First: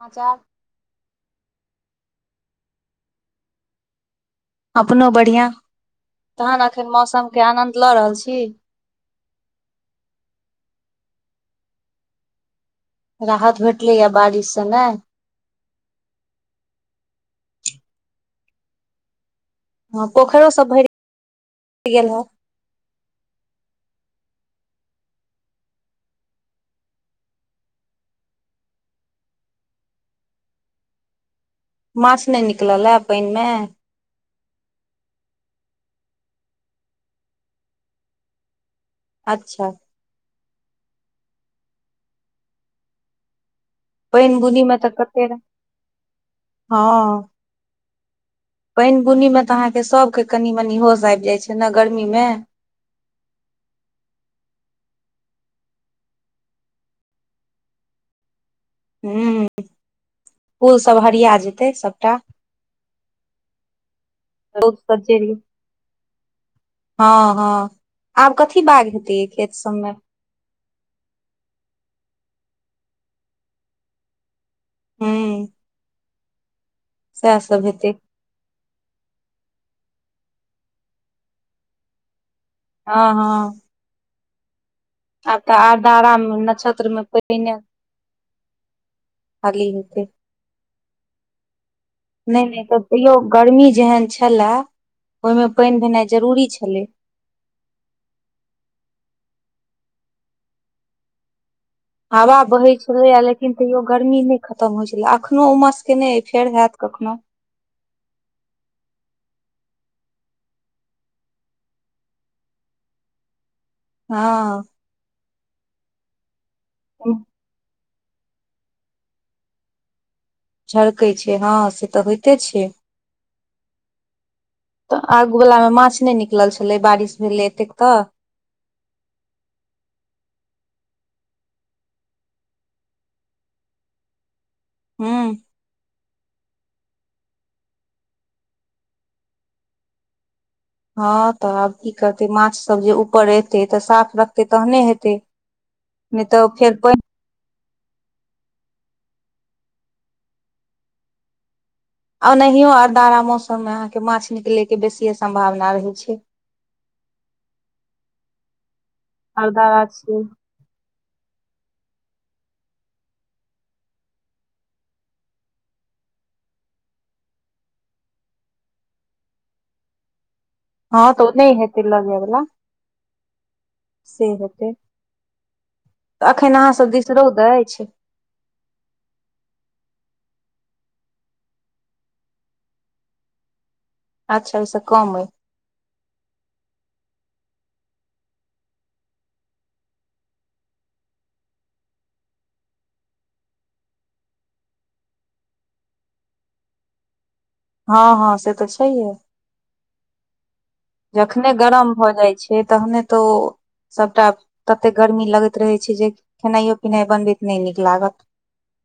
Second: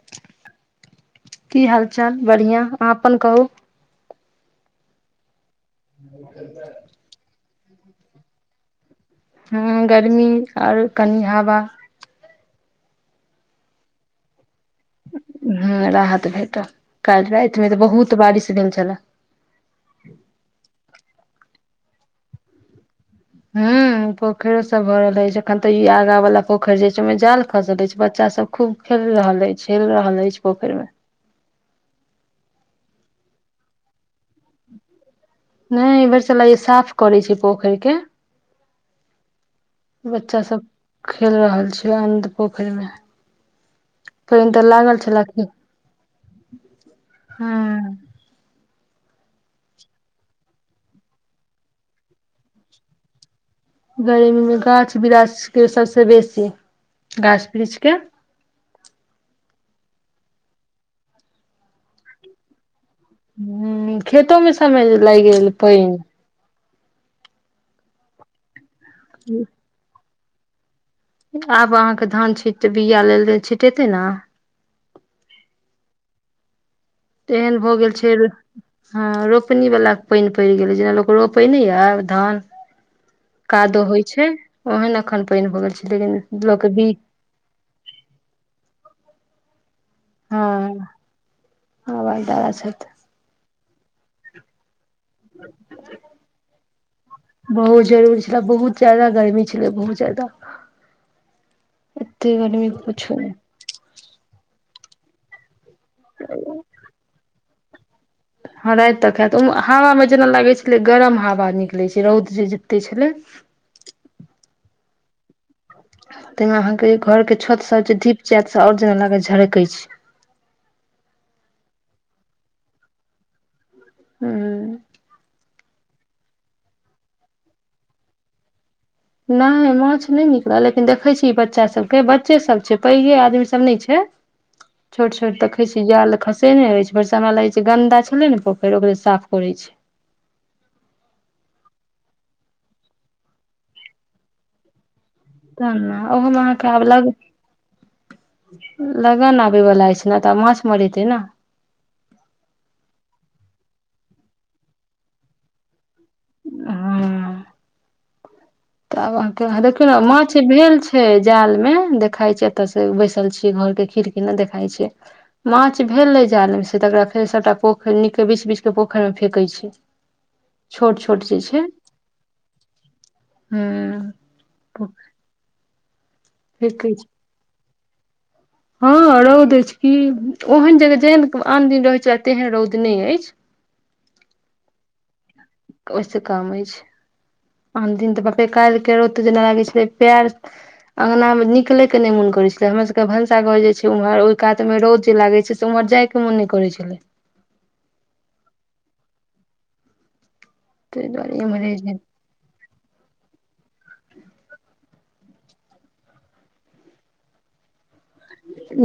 समाचार की हालत। चल बढ़िआं अहाँ अपन कहू। अपननोो बढ़िआ। तहन अखन मौसम के आनन्द बतला रहल छी। हँ गर्मी आओर कनि हवा राहत भेटल या बारिश से ने ह राहत भेट कल भ तऽ बहुत बारिश भेलेल छल ह पोखरो स हे प गेललहु। ह पोखरिो सब भ रहल अछि एखन तऽ ई आगा वालला पोखरि जा छै ओहिमे जाल खसल अछि छै बच्चा सब खूब खेल रहल अछि हेल रहल अछि पोखरि मे मस ने निकल ल पहिनमे। नहि एहि बेर चला साफ करै छै पोखरिके। अच्छा बच्चा सब खेल रहल छीिय अन्ध पोखरिमे। पानि बुनीमे तऽ कते रह हँ। हँ पानि बुनीमे तऽ अहाँके सभके कनि मनि होश आबि जाइ छै ने गर्मीमे। गर्मीमे गाछ वृछके सभसे बेसी गाछ वृक्षके। ह्म्म फूलसभ हरिया जेतै सभटा ह खेतोमे समय लागि गेल पानि हँ हँ आब कथी ी बाग हेै खेत सममे आब अहाँके धान छीट तऽ बीआा लेल छिटेतै ने हँ। तेहन भऽ गेल छै। हँ रोपनी वालला पानि पड़ि गेलै जेना लोक रोपेने यए धान हँ हँ कादो होइ छै। ओहन एखन आब पानि तऽ भऽ गेल छै लेकिन आरद्रामे लोक भी न्षत्रमे पहिने खाली ह हँ। आवाज नहि दादा नहि तऽ छथि तयो गर्मी जेहन छल बहुत जरूरी छल बहुत जादा गर्मी किने बहुत जाददा हवा बहै छलैया लेकिन तैयो गर्मी नहि ख हो छल एख ओ मास कि नहि फेर होयैत कखनो। हँ राति तक हात ओहि हवामे जेना लागै छलै गरम हवा निकलैत छै रौद जे जुतितै छलै। हँ। ह। ताहि में अहाँके घर के छत सब छै दीप जात से आओर जेना लाग झरक छै। झरकै छै हँ से तऽ होइते छै। ह तऽ आग बलामे माछ नहि निकलल छलै बारिश भेल एेक तऽ। नहि माछ नहि निकलल लेकिन देखै छी ई बच्चा सभके बच्चे सभ छै पैघे आदमीसभ नहि छै छोट हूं छोट देखै छी इ ल खसे नहि होइ छै बरसा हमरा लगै छै गन्दा छलै ने पोखरि ओकरे साफ करै छै। हँ तऽ आब की करतै माछसभ जे ऊपर एतै तऽ साफ रखतै तखने हेतै। त नहि ओहो मह तऽ फेर ख्यबला पानि लगन आबयवला अछि ने तऽ माछ मरेतै ने। ओ ओनाहियो आओरदारा मौसम मे अहाँके माछ निकले के बेसीए सम्भावना रहैत छै। हँ। तऽ आब अहाँके वएह अरदारा देखियौ ने छियै माछ भेल छै। छै जालमे देखाइ छै। एतयसे बैसल छियै घरके खिड़की लग देखाइ छै। माछ भेलै, जालमे से तकरा फेर सबटा पोखरि नीकके बीछ-बीछ के पोखरिमे फेेकै छै। छोट हँ, छोट तऽ ओ नहि हेतै लऽ जाइवला। ह्म तऽ त एखन अहाँसभ दिसरौद अछि। हँ रौद अछि की ओहन जगह जेहन आन दिन रहैत छै आ तेहन रौद नहि अछि। अच्छा, ऊसँ कम अइ? ओहिसँ काम अछि। आन दिन तऽ बाप रे काल्हिके रौद तऽ जेना लागै छलै पएर अङ्गनामे निकलयके नहि मोन करै छलै। हमरा सभके भनसाघर जे छै ओम्हर, ओहि कातमे रौद जे लागै छै, से ओम्हर जायके मोन नहि करै छलै। हँ हँ, से तऽ छैहे। ताहि दुआरे जखने इम्हरे गरम भऽ जाइ छै, तखने तऽ ओ सभटा ततेक गर्मी लगैत रहै छै जे खेनाइयो-पिनाइ बनबैत नहि नीक लागत।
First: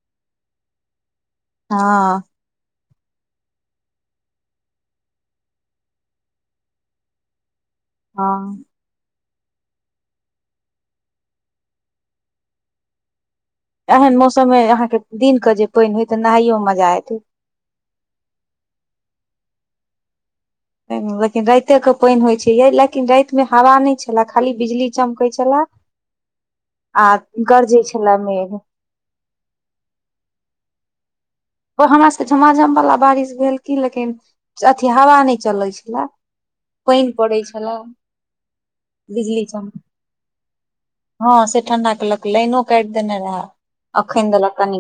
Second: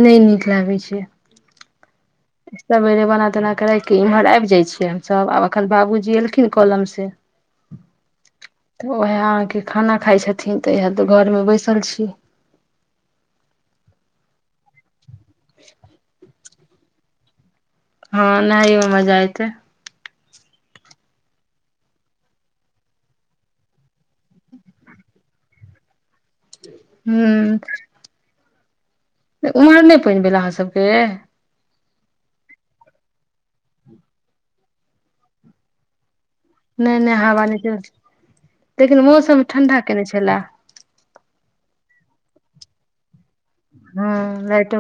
नहि नीक लागै छै। हँ। सबेरे बना-तना कऽ राखि के इम्हर आबि जाइ छियै हमसभ आब एखन बाबूजी एलखिन कलमसे हँ तऽ ओएह खाना खाइ छथिन तऽ इएह तऽ घरमे बैसल छी। एहन मौसममे अहाँके दिन कऽ जे पानि होय त नहाइयोमे मज- -जा आइत। हँ, नहाइयोमे मजा एतै। लेकिन राइतेके पानि होइ छै। यै, लेकिन रातिमे हवा नहि छलए, खाली बिजली चमकै छलए आ गरजै छलए मेघ। तऽ ओम्हर नहि पानि भेल अहाँ सभके? ओ हमरा सभके झमाझमवला बारिश भेल की, लेकिन अथि हवा नहि चलै छलए। नहि नहि, हवा नहि चलल, लेकिन मौसम बिजली चम ठण्ढा केने छलए। हँ, से ठंडा केलक। लाइनो काइट देने रहए। हँ, लाइटो,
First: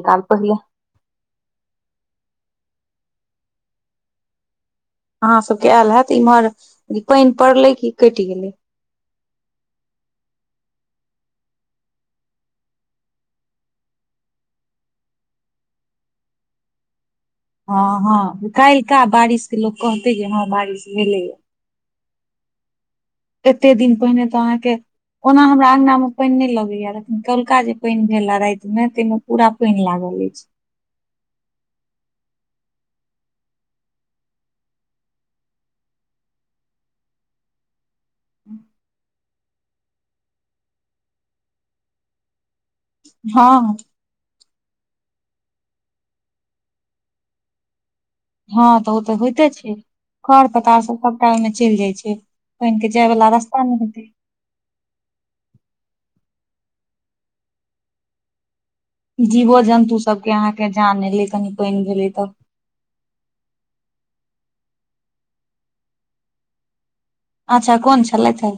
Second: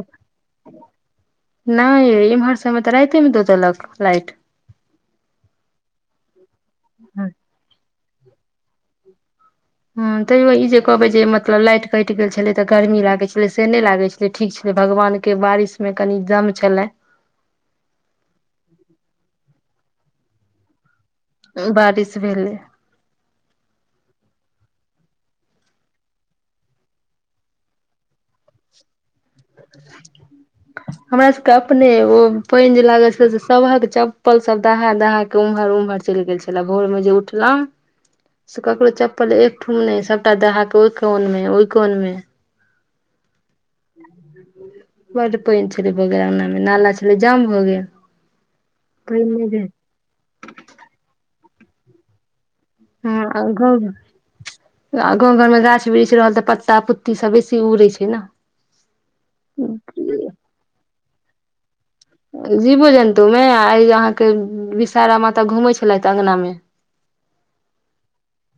नहि यै इमहर सभमे तऽ राइतेमे द देलक लाइट। अहाँ सभके आएल हएत, इम्हर ई पाइन पड़लै कि कैट गेलै। ह्म, तैयो ई जे कहबै जे मतलब लाइट कटि गेल छलै तऽ गर्मी लागै छलै, से नहि लागै छलै। ठीक छलै। भगवानके बारिशमे कनि दम छलैन। हँ हँ, काल्हिका बारिश लोक कहतै जे हँ बारिश बारिश [unintelligible] एतेक दिन पहिने तऽ अहाँके, ओना हमरा अङ्गनामे पानि नहि लगैए, लेकिन कल्हुका जे पानि भेलए रातिमे, तहिमे हमरा सबके अपने ओ पेएन जे लागल छल से सभहक चप्पल सब दहा-दहा के उम्हर-उम्हर चैल गेल छला भोर मे जे उठलौ से ककरो चप पल एक ठोम नै सबटा दहा कऽ ओय कोन मे, ओय कोन मे हाँ। बड्ड पानि छलै भऽ गेल अंगनामे। नाला छलै जाम भऽ गेल। हँ, तऽ ओ तऽ पानि नहि होइते भेल छै। खढ़-पत्तासभ सभटा ओहिमे चलि जाइ छै। पानि के जाय हाँ वाला अ रास्ता नहि गांव हेतै मे आ गाव घर मे गाछ-वृछ रहल तऽ पत्ता-पुत्ती सब बेसी उड़ै छै ना। जीवो जन्तु सबके अहाँ के जान ले तनी पेएन जीब जंतु मे आय इहां के विषारा माता घूमै छलैथ अंगना मे। अच्छा कोन छलैथ हे,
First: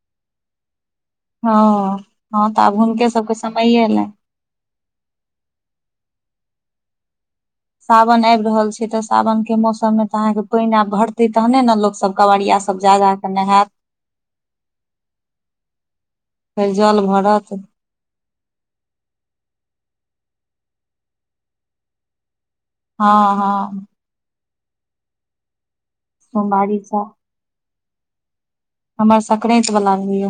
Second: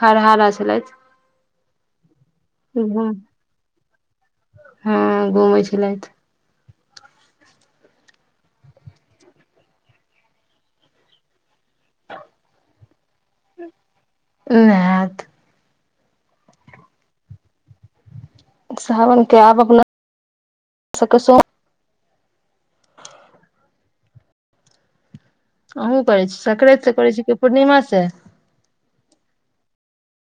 हरहारा छलथि हाँ हाँ तऽ आब हुनके सबके समैये एलै। हँ घूमै छलथि सावन आएब रहल छै ते सावन के मौसम मे तऽ अहाँ के पेएन आब भरतै तहने ने लोक सब, कवरिया सब जा जा केऽ नहाय नहाएत। फेर जल भरत। सावन के आब अपना सके सब हाँ-हाँ। अहूं करै छी, सोमवारी संक्रेत से करै छी कि पूर्णिमा से। [unintelligible] हमरा सक्रैत बला होय या।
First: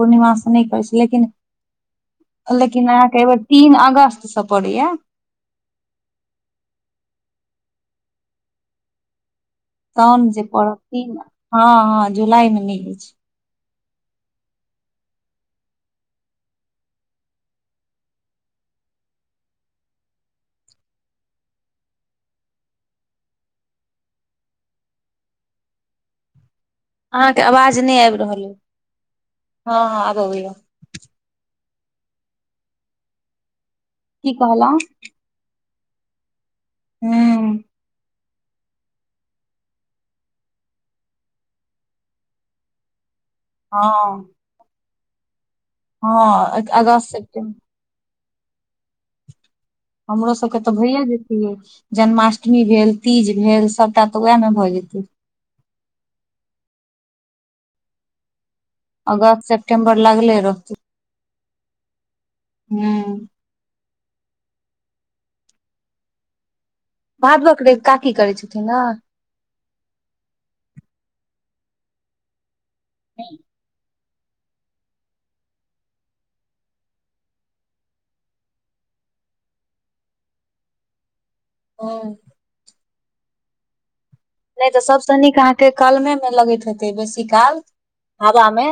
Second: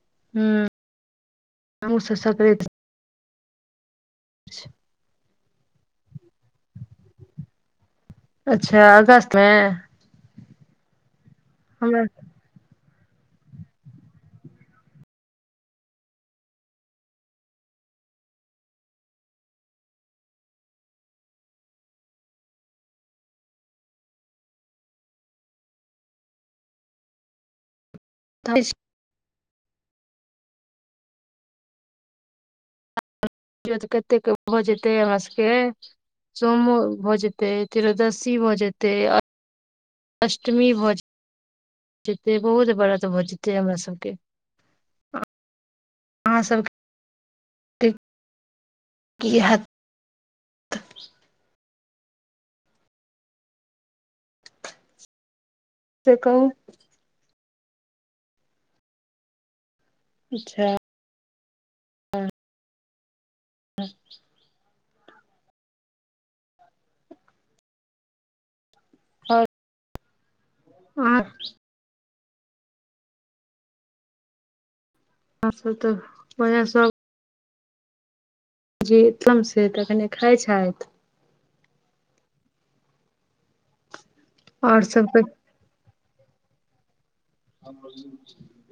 पूर्णिमा से नै हमहूँ करै छी, लेकिन सब सकराति लेकिन अहाँ के एबेर तीन अगस्त से पड़े या। अच्छा अगस्त मे। पड़तिन। हाँ हमरा हाँ जुलाई मे नै हय छै। अहाँ के अवाज नै आएब रहल ए, हाँ। हाँ आब अबै या। [unintelligible] कते के की भोज कहलौं हेतै हमरा सेके। [unintelligible] सोमो भ जेतै हूं तीरोदसी। सी भ जेतै आ अष्टमी भ जेतै जते बहुत बड़ा [unintelligible] के हमरा सबके [unintelligible] अहाँ हाँ अ सबके अगस्त, सिप्टेम की हाएत हमरो सबके त भैयए जेतै मैं। जन्माष्टमी भेल, तीज भेल सभटा त उएहमे भ जेतै। से कहु। अगस्त, सेप नम्बर लगले अच्छा रहतै। हुं। [inaudible] भादवक रवि काकी करै छथिन ने? हां। आं हुं। आर सब त, ओहे सब जे तमसे तखनि खाइ छथि। हुं। नहि त आओर सब सबसे तऽ नीक अहांके कलमे लगैत हेतै बेस। इ काल, हवा मे,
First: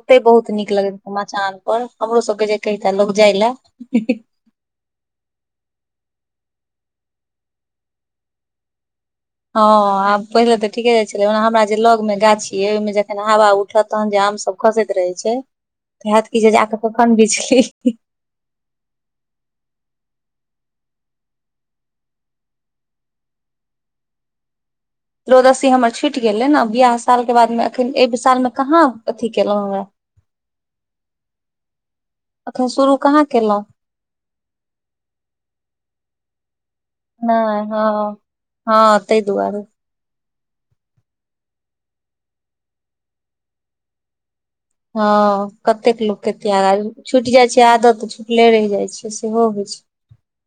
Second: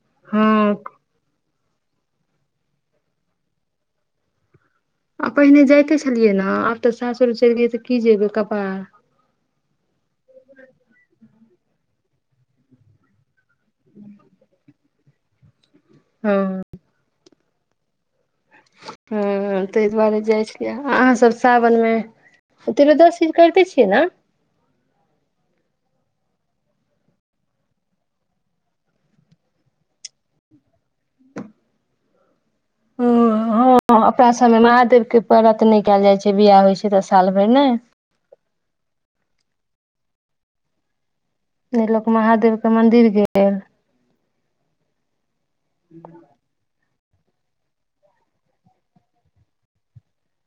ओतै हँ बहुत नीक लगैत हेतै मचान और हमरो सबके जे लोक कहितय जाय ले। आ पहिने जाइते छलियै ने, आब त सासुर चलि गेलियै त कि जेबै कपार। हां, आब पहिले त ठीके जाइत छलहुं, हमरा जे लग मे गाछी अछि ओहिमे जखैन हवा उ ठत तखन आम सब खसैत रहै छै। हैत हँ कि जे जा क कखैन बिछी। उं हुं। हुं, तै दुआरे जाइ छियै, अहां सब सावनमे तिरोदसी करिते छियै ना? तिरोदसी हमर छुटि गेलै ने। बियाह सालके बादमे एखन, एहि सालमे कहां अथि केलहुं हें। हुं, हां, अपना सबमे महादेव के व्रत नै कयल जाइ छै। से बिआह होइ छै। तऽ साल नै, भरि ने हां, हां तैं दुआरे। नै लोक महादेवके मन्दिर गेले। हँ कतेक लोक के त्याग छुटि जाइ छै आदत तऽ छुटले रहि जाय छै सेहो होइ छैय।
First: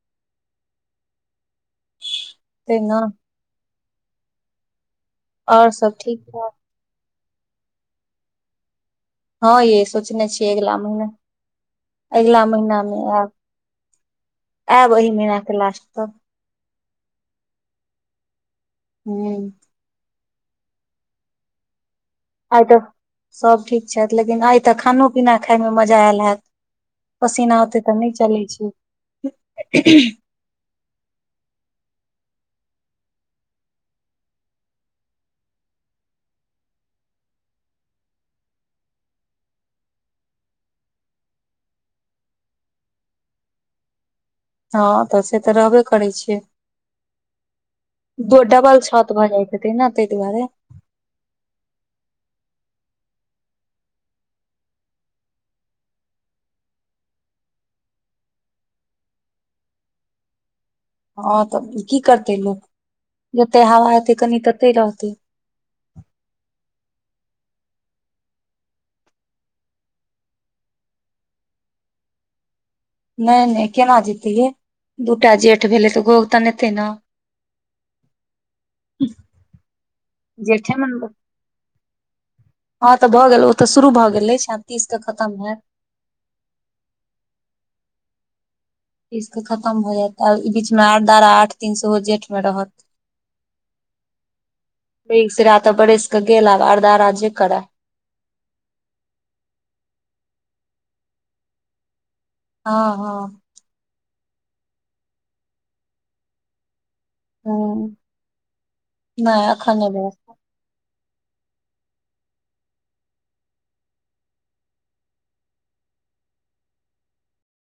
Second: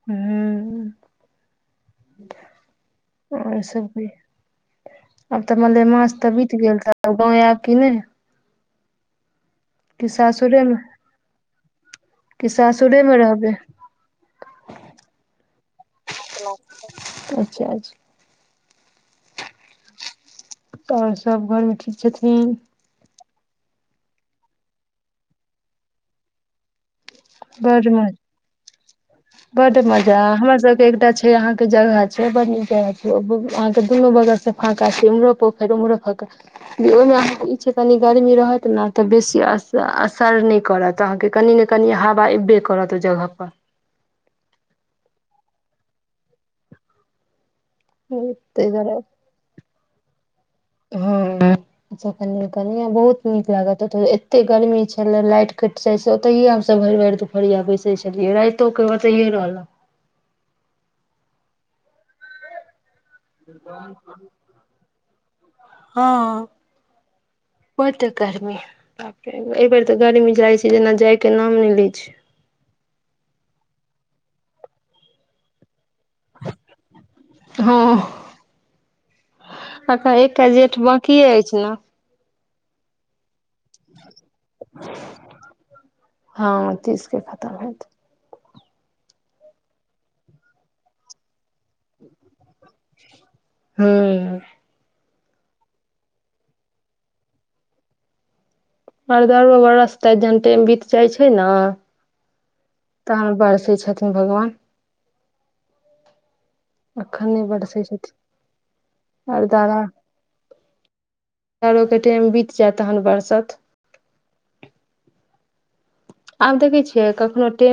ह ते ने और सब भी आब त और मले सब मास ठीक त ठाक बित गेल त लगैया अकेले। हां, यै सोचने छियै अगिला महिना, अगिला कि महिना मे सासुरेमे आयब, रहबै आयब एहि महिना के लास्ट में। तब [unintelligible] अच्छा अच्छा। हूं। और सब घरमे ठीक। छथिन। सभ ठीक छथि लेकिन आइ तऽ खानो पीना खायमे मजा आयल हैत। पसीना होते बड त नहि मज चले छैय। बड मजा हमर सबके एकटा छैय अहाँके जगह छैय बड़ नीक जह छै अहाँके दुनू बगलसँ फाँका छैम्हरो पोखरि उम्हरो फका ओहिमे अहाँके ई छै कनि गर्मी रहत ने तऽ बेसी अस असर नहि करत अहाँके कनि ने कनि हवा अयबे करत ओ जगह पर। हँ से तऽ रहबे करै छियै। त ताहि डबल दुआरे छत भऽ जाइ छैय। एने तै दुआरे। हँ [unintelligible] कनिए बहुत नीक लागत ओ एतेक गर्मी छलै लाइट कटि जाइ छै ओतहिए हमसभ भरि भरि दुपहरिया बैसै छलियै रातोे के ओतैए रहलों। हँ तऽ की करतै लोक। जते हवा एतै कनि तते रहतै। बड गर्मी बापरे ए बेेर तऽ गर्मी जाइ छै जेना जायके नाम नहि लैत छैय। नहि नहि केना जेतै ये दू टा जेठ भेलै तऽ घोघ तनेतै ने हँ अ त एकटा जेठे जेठ मे ने। बकिए अछि ने। हँ तऽ भऽ गेल ओ तऽ शुरू भऽ गेले। हँ तीस के खतम हेत। ईसके खतम भऽ जायत आ ई बीचमे आर दारा आठ तीन सेहो जेठमे रहत। हूं। [unintelligible] तऽ बरस कऽ गेल आर दरा जे करै। अरदरो मे बरस तऽ जहन टाइम बीत जाइत छै ने हँ तहन बरसै छथिन भगवान एखन नहि बरसै हँ छथिन नहि अरदारा एखन नहि भेल। अनेरो के टाइम बीत जायत तब बरसत आब देखै छियै कखनो टे